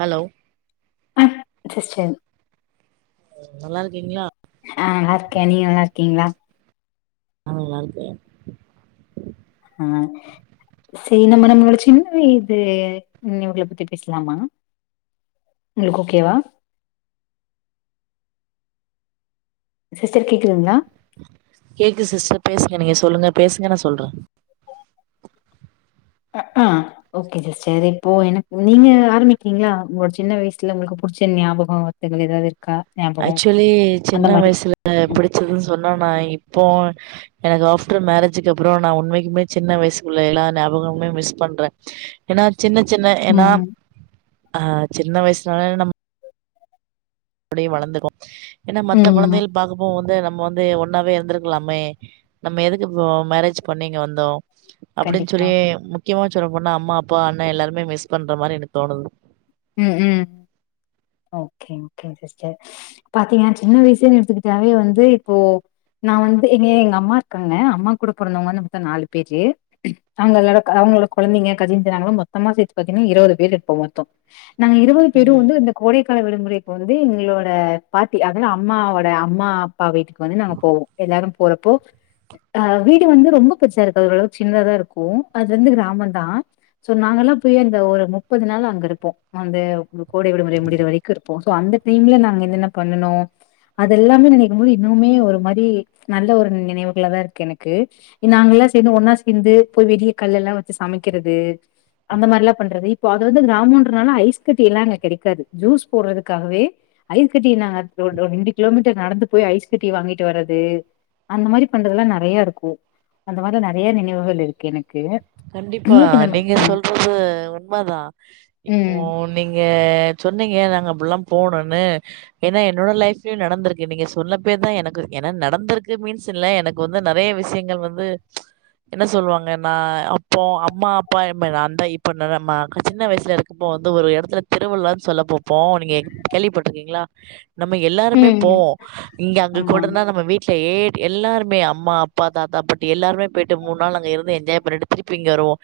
Hello ஆ just இன் நல்லாருக்கீங்ளா ஆ நல்லாருக்கே நீங்க நல்லாருக்கீங்ளா ஆ நல்லாருக்கே ஆ செ நம்ம நம்மளோட சின்ன இது நினைவுகள பத்தி பேசலாமா உங்களுக்கு ஓகேவா சிஸ்டர் கேக்குதுங்ளா கேக்கு சிஸ்டர் பேசுங்க நீங்க சொல்லுங்க பேசுங்க நா சொல்ற [unintelligible] ஓகே சிஸ்டர் இப்போ எனக் நீங்க ஆரம்பிக்றீங்ளா உங்களோட சின்ன வயசுல உங்களுக்கு புடிச்ச ஞாபகோ எதுன் எதாவதிருக் கா ஆ ஆக்சுவலி சின்ன வயசுல ம் பிடிச்சதுன் சொன்னா நா இப்போ எனக்கு ஆஃப்டர் மேரேஜிக்கப்பறோ நா உண்மைக்குமே சின்ன வயசுக்குள்ள எல்லா ஞாபகமுமே மிஸ் பண்றே ஏனா சின்ன சின்ன ஏனா ம் ஆ சின்ன வயசுலலா நம் அப்பிடியே வளந்துக்கோ ஏனா மத்த ம் கொழந்தைகள் பாக்கப்போ வந்து நம்ம வந்த் து ஒன்னாவே இருந்துருக்லாமே நம்ம எதுக்கு இப்போ மேரேஜ் பண்ணி இங்க வந்தோ அப்பிடின் கண்டிப்பா சொல்லி முக்யமா சொல்ல போனா அம்மா அப்பா அண்ணா எல்லாரையுமே மிஸ் பண்ற மாரி எனக் தோணுது ம் ம் ஓகே ஓகேங் சிஸ்டர் பாத்தீங்னா சின்ன வயசுன் எடுத்துக்கிட்டாவே வந்து இப்போ நா வந்து எங்க எங்க அம்மா இருக்காங்க அம்மா கூட பொறந்தவங்கனு பாத்தா நாலு பேரு நாங்க அதோட க அவங்களோட கொழந்தைங்க கசின்சு நாங்களா மொத்தமா சேத்து பாத்தீங்னா இருவது பேர் இருப்போ மொத்தோ நாங்க இருவது பேரு ம் வந்து அந்த கோடைக்கால விடுமுறைக்கு வந்து எங்ளோட பாட்டி அதுனா அம்மாவோட அம்மா அப்பா வீட்டுக்கு வந்து நாங்க போவோ எல்லாரு போறப்போ ஆ வீடு வந்து ரொம்ப பெருசா இருக்காது ஓரளவுக் சின்னதா இருக்கு அது வந்து கிராமொந்தா சோ நாங்கல்லா போயி அந்த ஒரு முப்பது நாள் அங்க இருப்போ அந்த கோடை விடுமுறை முடியிற வரைக்கு இரு போ சோ அந்த டைம்ல நாங்க என்னென்ன பண்ணுனோ அதெல்லாமே நெனைக்கும் போது இன்னுவுமே ஒரு மாரி நல்ல ஒரு நி நினைவுகளாதா இருக்கு எனக்கு எ நாங்கல்லா சேந்து ஒன்னா சேந்து போய் வெளிய கல்லெல்லா வச்சு சமைக்கிறது அந்த மாரிலா பண்றது இப்போ அது வந்து கிராமோன்ற துனால ஐஸ் கட்டி எல்லா அங்க கெடைக்காது ஜூஸ் போடுறதுக்காகவே ஐஸ் கட்டிய நாங்க ரோடோ ரெண்டு கிலோமீட்டர் நடந்து போய் ஐஸ் கட்டிய வாங்கிட்டு வரது அந்த மாரி பண்றதுலா நெறையாருக்கு அந்த மாரிலா நெறையா நினைவுகள் இருக்கு எனக்கு கண்டிப்பா உங்களுக்கு இந்த மாரி நீங்க ஆ சொல்றத் து உண்மதா இப்போ ம் நீங்க சொன்னீங்க நாங்க அப்புட்லாம் போகனுன்னு ஏனா என்னோட லைஃப்லையு நடந்துருக்கு நீங்க சொல்லப்பெய்தா எனக்கு என நடந்துருக்கு மீன்ஸ் இல்ல எனக் கு வந்து நெறைய விஷயங்கள் வந்து என்ன சொல்வாங்க நா அப் போ அம்மா அப்பாயெம்ப நாந்தா இப்ப நம்ம க சின்ன வயசுல இருக்கப்போ வந்து ஒரு எடத்துல திருவிழ்லான் சொல்ல பாப்போ நீங்க கேள்விப்பட்ருக்கீங்ளா நம்ம எல்லாருமே ம் போவோ இங்க அங்க ஆமா கூடருந்தா நம்ம வீட் ட்லயே எல்லாருமே அம்மா அப்பா தாத்தா பாட்டு எல்லாருமே போயிட்டு மூண் நாள் அங்க இருந்து என்ஜாய் பண்ணிட்டு திருப்பி இங்க வருவோ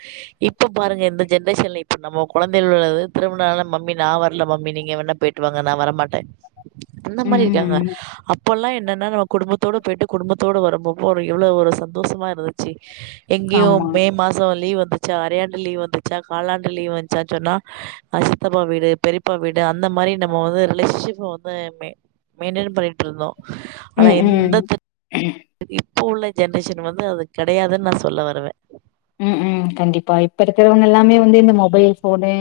இப்ப பாருங்க இந்த ஜென்ரேஷன்ல இப்ப நம்ம கொழந்தைகள் உள்ளது திருவினாழ்னா மம்மி நா வரல மம்மி நீங்க வேணா போயிட் திட்டுவாங்க நா வர மாட்டே அந்த ம் மாரி இருக்காங்க ம். அப்போல்லா என்னன்னா நம்ம குடும்பத்தோட போயிட்டு குடும்பத்தோட வரப்போ ஒரு எவ்வளவு ஒரு சந்தோஷமா இருந்துச்சு ஆமா எங்கயும் மாசோ லீவ் வந்துச்சா அறையாண்டு லீவ் வந்துச்சா காலாண்டு லீவ் வந்துச்சா சொன்னா அது சித்தப்பா வீடு பெரியப்பா வீடு அந்த மாரி நம்ம வந்து ரிலேஷன்ஷிப்ப வந்து மெயின்டென் பண்ணிட்டு இருந்தோ ஆனா ம் ம் எந்த த இப்ப உள்ள ஜென்ரேஷன் வந்து அது கெடையாதுன்னு நா சொல்ல வருவே ம் உம் கண்டிப்பா இப்ப இருக்கிறவங்க எல்லாமே வந்து இந்த மொபைல் போனு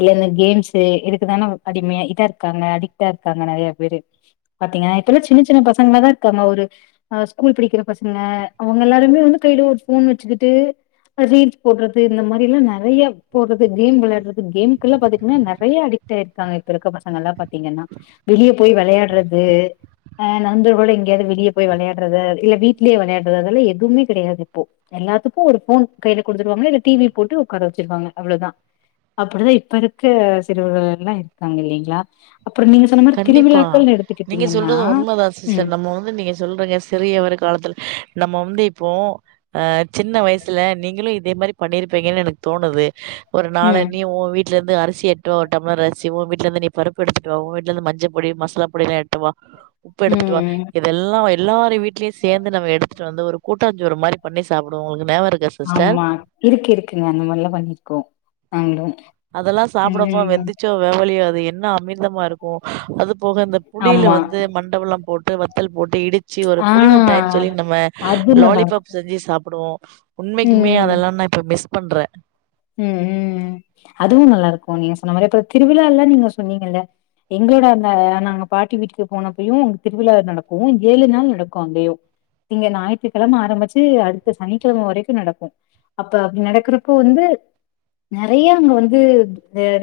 இல்ல இந்த கேம்ஸ் இதுக்குதானே அடிமையா இதா இருக்காங்க அடிக்ட்டா இருக்காங்க நெறைய பேரு பாத்தீங்கன்னா இப்பல்லா சின்ன சின்ன பசங்கள தா இருக்காங்க ஒரு அ ஸ்கூல் படிக்கிற பசங்க அவங்க எல்லாருமே வந்து கையில ஒரு போன் வச்சுக்கிட்டு ரீல்ஸ் போடுறது இந்த மாரி எல்லா நெறையா போடுறது கேம் விளையாடுறது கேமுக்கு எல்லா பாத்தீங்கன்னா நெறையா அடி டாய் இருக்காங்க இப்ப இருக்க பசங்களா பாத்தீங்கன்னா வெளியே போய் வெளையாடுறது ஆ நண்பர்ளோடு எங்கேயாவது வெளிய போய் வெளையாடுறது இல்ல வீட்டுலேயே விளையாடுறதுயெல்லாம் எதுமே கெடையாது இப்போ எல்லாத்துக்கு ஒரு போன் கையில கொடுத்துருவாங்களா இல்ல டி வி போட்டு உட்கார வச்சருவாங்க அவ்வளவுதா அப்படிதா இப்ப இருக்குர சிறுவர்கள் எல்லா இருக்காங்க இல்லைங்களா அப்புறோ நீங்க சொன்ன மாரி கண்டிப்பா திருவிழாக்கள்னு நீங்க எடுத்துக்கிட்டீங்கன்னா சொல்றது உண்மைதா ம் சிஸ்டர் நம்ம வந்து நீங்க சொல்றங்க சிறிய ஒரு காலத்துல நம்ம வந்து இப்போ ஆ சின்ன வயசுல நீங்களு இதே மாரி பண்ணிருப்பீங்கன்னு எனக்கு தோணுது ஒரு நாளு ம் நீ உ வீட்டுல இருந்து அரிசி எட்டுவா ஒரு டம்ளர் அரிசி உ வீட்டுல இருந்து நீ பருப்பு எடுத்துட்டு வா ஊ வீட் இருந்து மஞ்சள் பொடி மசாலா பொடி எல்லா எடுத்துட்டுவா உப்பு எடுத்துட்டு வா ம் இதெல்லா எல்லாரு வீட்டுலையு சேர்ந்து நம்ம எத்துட்டு வந்து ஒரு கூட்டாஞ் சோறுமாரி பண்ணி சாப்புடுவோ உங்களுக்கு ஞாபகோ இருக்கா சிஸ்டர் ஆமா இருக்கு இருக்குங்க அந்த மாரில்லா பண்ணிருக்கோ நாங்களு அதெல்லா சாப்பிடப்போ ம் வெந்துச்சோ வேவலையோ அது என்னா அமிர்தமா இருக்கு கு அது போக இந்த புளில ஆமா வந்து மண்டவெல்லம் போட்டு வத்தல் போட்டு இடி ச்சு ஒரு ஆ புளி முட்டாய்ன்னு சொல்லி நம்ம அது நல்லாருக்கு லாலிபாப் செஞ்சு சாப்பிடுவோ உண்மைக்குமே ம் அதெல்லா நா இப்போ மிஸ் பண்றே உம் உம் அதுவு நல்லா இருக்கு நீங்க சொன்ன மாரி அப்புறோ திருவிழால்லா நீங்க சொன்னீங்கல்ல எங்களோட அந்த நாங்க பாட்டி வீட்டுக்கு போனப்பயு அங்க திருவிழா நடக்கு ஏழு நாள் நடக்கு அங்கயு இங்க ஞாயித்துக்கிழம ஆரம்பிச்சு அடுத்த சனிக்கிழம வரைக்கு நடக்கு அப்ப அப்டி நடக்கிறப்போ வந்து நெறயா அங்க வந்து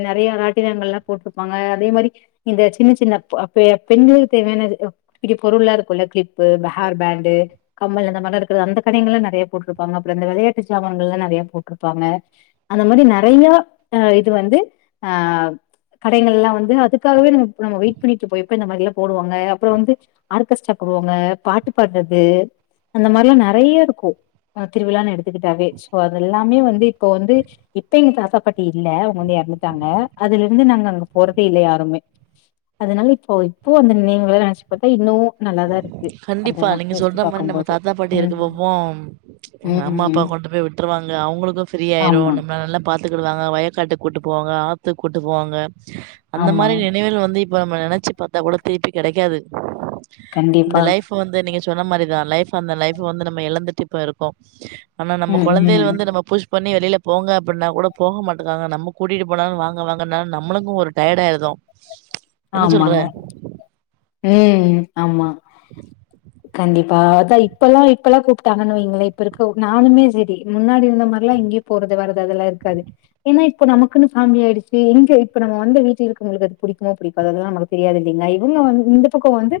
நெறய ராட்டினங்கள் எல்லா போட்ருப்பாங்க அதே மாரி இந்த சின்ன சின்ன அப் அப்ப பெண்களுக்கு தேவையான இது இப்படி பொருள்ளல்லா இருக்குள்ள கிளிப்பு அந்த ஹேர் பேண்டு கம்மல் அந்த மாதிரிலா இருக்குறது அந்த கடைங்கல்லா நெறையா போட்டிருப்பாங்க அப்புறோ இந்த வெளையாட்டு சாமண்கள் எல்லா நெறையா போட்டிருப்பாங்க அந்த மாரி நெறையா இது வந்து ஆ கடைங்கள்லா வந்து அதுக்காகவே நம்ம நம்ம வெயிட் பண்ணிட்டுருப்போ எப்போ இந்த மாதிரி எல்லா போடுவாங்க அப்புறோ வந்து ஆர்கெஸ்ட்ரா போடுவாங்க பாட்டு பாடுறது அந்த மாரி எல்லா நெறையா இருக்கு திருவிழான்னு எடுத்துக்கிட்டாவே சோ அது எல்லாமே வந்து இப்போ வந்து இப்ப எங்க தாத்தா பாட்டி இல்ல அவங்க வந்து எறந்துட்டாங்க அதுல இருந்து நாங்க அங்க போறதே இல்ல யாருமே அதனால இப்போ இப்போ அந்த நினைவுகள நெனச்சு பாத்தா இன்னு நல்லாதா இருக்கு கண்டிப்பா அதெல்லா நீங்க யோசிச்சு சொல்ற மாரி நம்ம பாக்கும்போது தாத்தா பாட்டி ம் இருக்கு போப்போம் அம்மா அப்பா ம் கொண்டு போயி விட்டுருவாங்க அவங்களுக்கு ஃப்ரீயிரு ஆமா நம்மள நல்லா பாத்துக்கிடுவாங்க வயக்காட்டு கூப்பிட்டு போவாங்க ஆத்து கூட்டு போவாங்க அந்த ஆமா மாரி நினைவுகள் வந்து இப்ப நம் நெனச்சி பாத்தா கூட திருப்பி கெடைக்காது இந்த கண்டிப்பா லைஃப் வந்து நீங்க சொன்ன மாரிதா லைஃப் அந்த லைஃப் வந்து நம்ம எழந்துட்டு இப்போ இருக்கோ ஆனா நம்ம ம் கொழந்தைகள ம் வந்து நம்ம புஷ் பண்ணி வெளில போங்க அப்பிட்னா கூட போக மாட்டுக்காங்க நம்ம கூட்டிட்டு போனாலு வாங்க வாங்கனாலு நம்மளுக்கு ஒரு டயட் ஆயிர்தோ ஆமாங்க ம் ஆமா கண்டிப்பா அதா இப்பெல்லா இப்பெல்லா கூப்ட்டாங்கன் வெய்ங்களே இப்ப இருக்க நானுமே செரி முன்னாடி இர்ந்த மாரிலா இங்கயு போறது வரது அதெல்லா இருக்காது ஏனா இப்ப நமக்குனு ஃபேமிலி ஆய்டுச்சு எங்க இப்ப நம்ம வந்து வீட்ல இருக்றவுங்களுக்கு அது புடிக்குமோ புடிக்காதோ அதுல்லா நமக்கு தெரியாது இல்லீங்களா இவுங்க வந் இந்த பக்கோ வந்து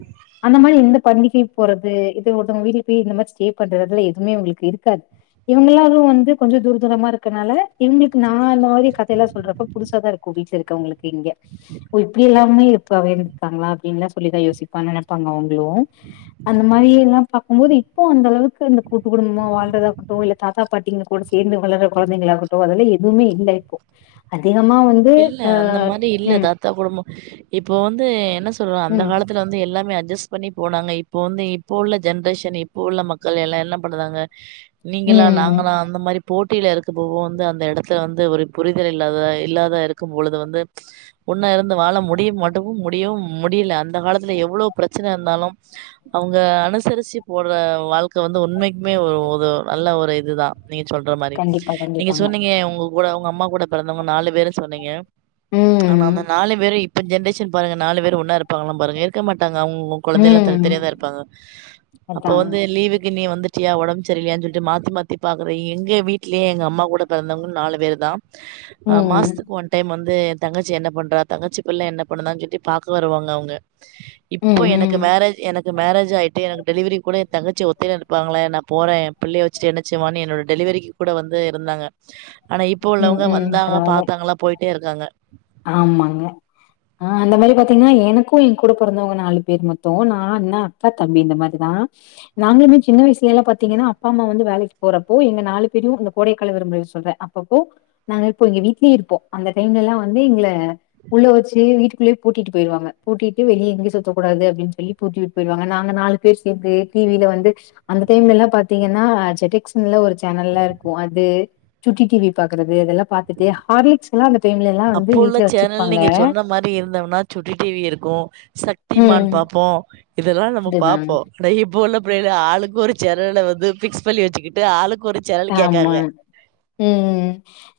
அந்த மாரி எந்த பண்டிகை போறது இது ஒருத்தங்க வீட்ல போய் இந்த மாரி ஸ்டே பண்றது அதெல்லா எதுமே அவுங்களுக்கு இருக்காது இவுங்க எல்லாரு வந்து கொஞ்ச தூர தூரமா இருக்கற்னால இவுங்ளுக்கு நா அந் மாரி கதயெல்லா சொல்றப்போ புதுச தா இருக்கு வீட்ல இருக்கறவுங்ளுக்கு இங்க ஓ இப்டி எல்லாமே இருப்பாவே இருக்காங்ளா அப்டின்லா சொல்லிதா யோசிப்பா நெனப்பாங்க அவுங்ளு அந்த மாரி எல்லா பாக்கும்போது இப்போ அந்தளவுக்கு இந்த கூட்டு குடும்பமா வாழ்றதாகட்டு இல்ல தாத்தா பாட்டிங்க கூட சேந்து வளர்ர கொழந்தைங்களாகட்டு அதெல்லா எதுவ்மே இல்ல இப்போ அதிகமா வந் து ஆ ம் த குடும்போ இப்போ வந்து என்ன சொல்றோ அந்த ம் காலத்துல வந்து எல்லாமே அட்ஜஸ் பண்ணி போனாங்க இப்போ வந்து இப்போ உள்ள ஜென்ரேஷன் இப்போ உள்ள மக்கள் எல்லா என்ன பண்ணுதாங்க நீங்களா ம் நாங்களா அந்த மாரி போட்டில இருக்கப்போ வந்து அந்த எடத்துல வந்து ஒரு புரிதல் இல்லாத இல்லா த இருக்கு பொழுது வந்து ஒன்ன இருந்து வாழ முடியு மாட்டக்கு முடியவு முடில அந்த காலத்துல எவ்ளோ பிரச்சன இர்ந்தாலும் அவுங்க அனுசரிச்சு போற வாழ்க்க வந்து உண்மைக்மே ஒ ஒது நல்ல ஒரு இதுதா நீங்க சொல்ற மாரி கண்டிப்பா நீங்க கண்டிப்பாங்க. சொன்னீங்க உங்க கூட உங்க அம்மா கூட பிறந்தவங்க நாலு பேருன் சொன்னீங்க ஆனா ம் அந்த நாலு பேரு இப்ப ஜென்ரேஷன் பாருங்க நாலு பேரு ஒன்னா இருப்பாங்களா பாருங்க இருக்க மாட்டாங்க அவுங்க கொழந்தைலா ம் தனித்தனியா தா இருப்பாங்க அப்போ அதாங்க. வந்து லீவுக்கு நீ வந்துட் டியா ஒடம் செரியில்லையான் சொல்ட்டு மாத்தி மாத்தி பாக்கற எங்க வீட்லே எங்கம்மா கூட பிறந்தவ்ங்க நாலு பேரு தா ஆ ம் மாஸ்த்துக் ஒன் டைம் வந்து எந்தங்கச்சி என்ன பண்றா தங்கச்சி பிள்ள என்ன பண்ணுதான் சொல்ட்டு பாக்க வருவாங்க அவ்ங்க இப்போ ம் எனக்கு ம் மேரேஜ் எனக் கு மேரேஜ் ஆய்ட்டு எனக்கு டெலிவரிக்கூட எந்தங்கச்சி ஒத்தைல நிப்பாங்களே நா போறே எம்பிள்ளைய வெச்சுட்டு என்ன செய்வான் என்னோட டெலிவரிக்கு கூட வந்து இருந்தாங்க ஆனா இப்ப ம் உள்ளவங்க ம் வந்தாங்க பரவால்ல பாத்தாங்களா போய்ட்டே இருக்காங்க ஆமாங்க ஆ அந்த மாரி பாத்தீங்ன்னா எனக்கு எங்கூட பொறந்தவ்ங்க நாலு பேர் மொத்தோ நா, அண்ண, அக்கா, தம்பி இந்த மாரிதா நாங்களுமே சின்ன வய்சுலேல்லா பாத்தீங்கன்னா அப்பா அம்மா வந்து வேலைக்கு போறப்போ எங்க நாலு பேர்யு அந்த கோடைக்கால விடுமுறைல சொல்றே அப் பப்போ நாங்க இருப்போ எங்க வீட்லே இருப்போ அந்த டைம்லல்லா வந்து எங்கள உள்ள வச்சு வீட்டுக்குள்ளயே பூட்டிட்டு போய்ருவாங்க பூட்டிட்டு வெளிய எங்கயு சுத்தக்கூடாது அப்டின் சொல்லி பூட்டி வுட் போய்ருவாங்க நாங்க நாலு பேர் சேந்து டி வி ல வந்து அந்த டைம்லல்லா பாத்தீங்கன்னா ஜெட்டக்ஸ்னுல்லா ஒரு சேனல்லா இருக்கு அது சுட்டி டி வி பாக்கறது அதெல்லா பாத்துட்டு ஹார்லிக்ஸ் எல்லா அந்த டைம்லா எல்லா வந் இப்போ உள்ள சேனல் நீங்க சொன்ன மாரி இருந்தம்னா சுட்ட டி வி இருக்கு சக்திமான் ம். பாப் போ இதெல்லா நம்ம அதுதான் பாப்போ அட இப்ப உள்ள பிள்ளைகலா ஆளுக்கு ஒரு சேனல வந்து ஃபிக்ஸ் பண்ணி வெச்சுக்கிட்டு ஆளுக்கொரு ஆமா ம் ம்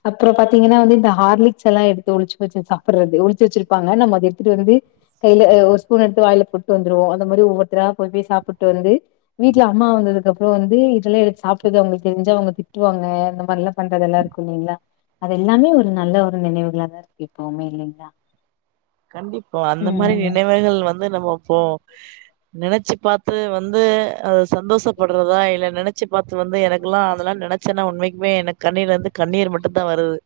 அப்றோ பாத்தீங்கன்னா வந்து இந்த ஹார்லிக்ஸ் எல்லா எடுத்து ஒளிச்சு வெச்சு சாப்பட்றது ஒளிச்சு வெச்சிருப்பாங்க நம்ம அத எடுத்துட்டு வந்து கைல ஒரு ஸ்பூன் எடுத்து வாய்ல போட்டு வந்துருவோ அந்த மாரி ஒவ்வொர்த்தரா போய் போய் சாப்புட்டு வந்து வீட்ல அம்மா வந்ததுக்கப்றோ வந்து இதெல்லா எடுத் சாப்ட்டது அவுங்கள்க் தெரிஞ்சா அவேங்க திட்டுவாங்க அந்த மாரி எனனல்லா பண்றதெல்லா இருக்கு இல்லிங்ளா அதெல்லாமே ஒரு நல்ல ஒரு நினைவுகளாதா இருக்கு எப்பவுமே இல்லீங்ளா கண்டிப்பா அந்த மாரி ம் நினைவுகள் வந்து நம்ம இப்போ நினச்சு பாத்து வந்து அத சந்தோஷப்படுறதா இல்ல நினச்சு பாத்து வந்து எனக்குலா அதெல்லா நினச் சன்னா உண்மைக்குமே எனக் கண்ணிலந்து கண்ணீர் மட்டுந்தா வருது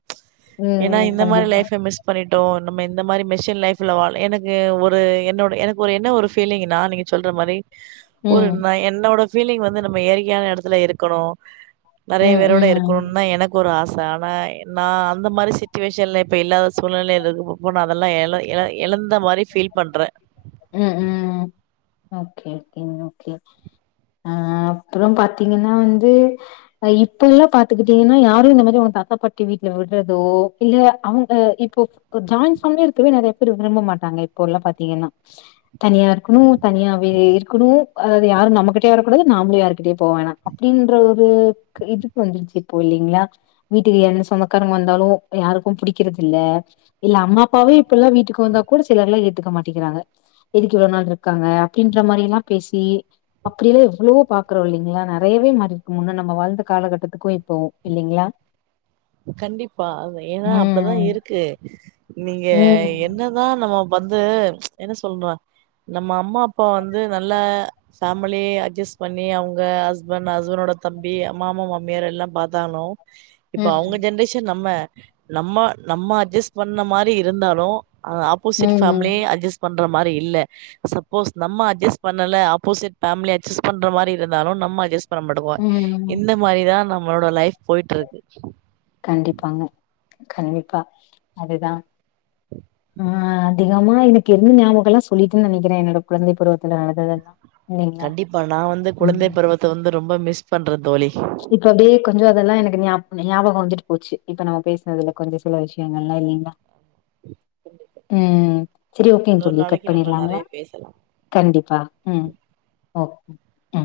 ஏன்னா ம் இந்த மாரி கண்டிப்பா லைஃப மிஸ் பண்ணிட்டோ நம்ம இந்த மாரி மிஸ் டு லைஃப்ல வா எனக்கு ஒரு என்னோட எனக்கு ஒரு என்ன ஒரு ஃபீலிங்கினா நீங்க சொல்ற மாரி ஒரு ம் ந என்னோட ஃபீலிங் வந்து நம்ம இயற்கையான எடத்துல இருக்கணு நறைய ம் பேரோட ம் இருக்கணுன்தா எனக்கொரு ஆச ஆனா நா அந்த மாரி சிட்டுவேஷன்ல இப்ப இல்லாத சூழ்நிலையில் இருக்குறப்போ நா அதெல்லா எல்லா எ எழந்த மாரி ஃபீல் பண்றே ம் ம் ஓகே ஓகேங் ஓகே அ அப்பறம் பாத்தீங்கன்னா வந்து ஆ இப்போ எல்லா பாத்துக்கிட்டீங்கன்னா யாரு இந்த மாரி அவுங்க தாத்தா பாட்டி வீட்ல விட்றதோ இல்ல அவுங்க இப்போ இப்ப ஜாயின் ஃபேம்லியா இருக்கவே நெறைய பேர் விரும்ப மாட்டாங்க இப்போல்லா பாத்தீங்கன்னா தனியா இருக்கணு தனியாவே இருக்கணு அது யாரு நம்மகிட்டயே வரக்கூடாது நாமளு யாரு கிட்டயு போவேணா அப்டின்ற ஒரு இதுக்கு வந்துருச்சு இப்போ இல்லீங்ளா வீட்டுக்கு யார்னா சொந்தக்காரங்க வந்தாலு யாருக்க புடிக்கிறதில்ல இல்ல அம்மா அப்பாவே இப்பல்லா வீட்டுக்கு வந்தா கூட சிலர்லா ஏத்துக்க மாட்டிக்கிறாங்க எதுக்கு இவ்ள நாள்ட்ருக்காங்க அப்படின்ற மாரில்லா பேசி அப்படியெல்லா எவ்வளவோ பாக்குறோ இல்லிங்ளா நெறையவே மாறிருக்கு முன்ன நம்ம வாழ்ந்த காலகட்டத்துக்கு இப்போ இல்லீங்ளா கண்டிப்பா அதா ஏனா அப்டிதா ம் இருக்கு நீங்க ம் என்னதா நம்ம வந்து என்ன சொல்ற நம்ம அம்மா அப்பா வந்து நல்ல ஃபேமிலி அட்ஜஸ் பண்ணி அவுங்க ஹஸ்பண் ஹஸ்பண்டோட தம்பி மாமா மாமியார் எல்லா பாத்தாலு இப்போ அவுங்க ம் ஜென்ரேஷன் நம்ம நம்ம நம்ம அட்ஜஸ் பண்ண மாரி இருந்தாலு அ ஆப்போசிட் ஃபேமிலி ம் அட்ஜஸ் பண்ற மாரி இல்ல சப்போஸ் நம்ம அஜ்ஜஸ் பண்ணல ஆப்போசிட் ஃபேம்லி அட்ஜஸ் பண்ற மாரி இருந்தாலு நம்ம அஜஸ் பண்ண மாட்டுக்குவ ம் இந்த மாரிதா நம்மளோட லைஃப் போயிட்டுருக்கு கண்டிப்பாங்க கண்டிப்பா அதுதா ஆ அதிகமா எனக்கு இருந்த ஞாபகல்லா சொல்லிட்டுன் நெனைக்கிறேன் என்னோட குழந்தை பருவத்துல நடந்ததெல்லா இல்லைங்களா கண்டிப்பா நா வந்து குழந்தை ம் பருவத்த வந்து ரொம்ப மிஸ் பண்ற தோழி இப்ப அப்டே கொஞ்ச அதெல்லா எனக்கு ஞாப் ஞாபகோ வந்துட்டு போச்சு இப்ப நம்ம பேசுனதுல கொஞ்ச சில விஷயங்கள்லா இல்லீங்ளா ம் செரி ஓகேங் இன்னொரு தோழி கட் நாளைக்கு நம்ம பண்ணிட்லாங்ளா நெறைய பேசலா கண்டிப்பா ம் ஓகே ஆ.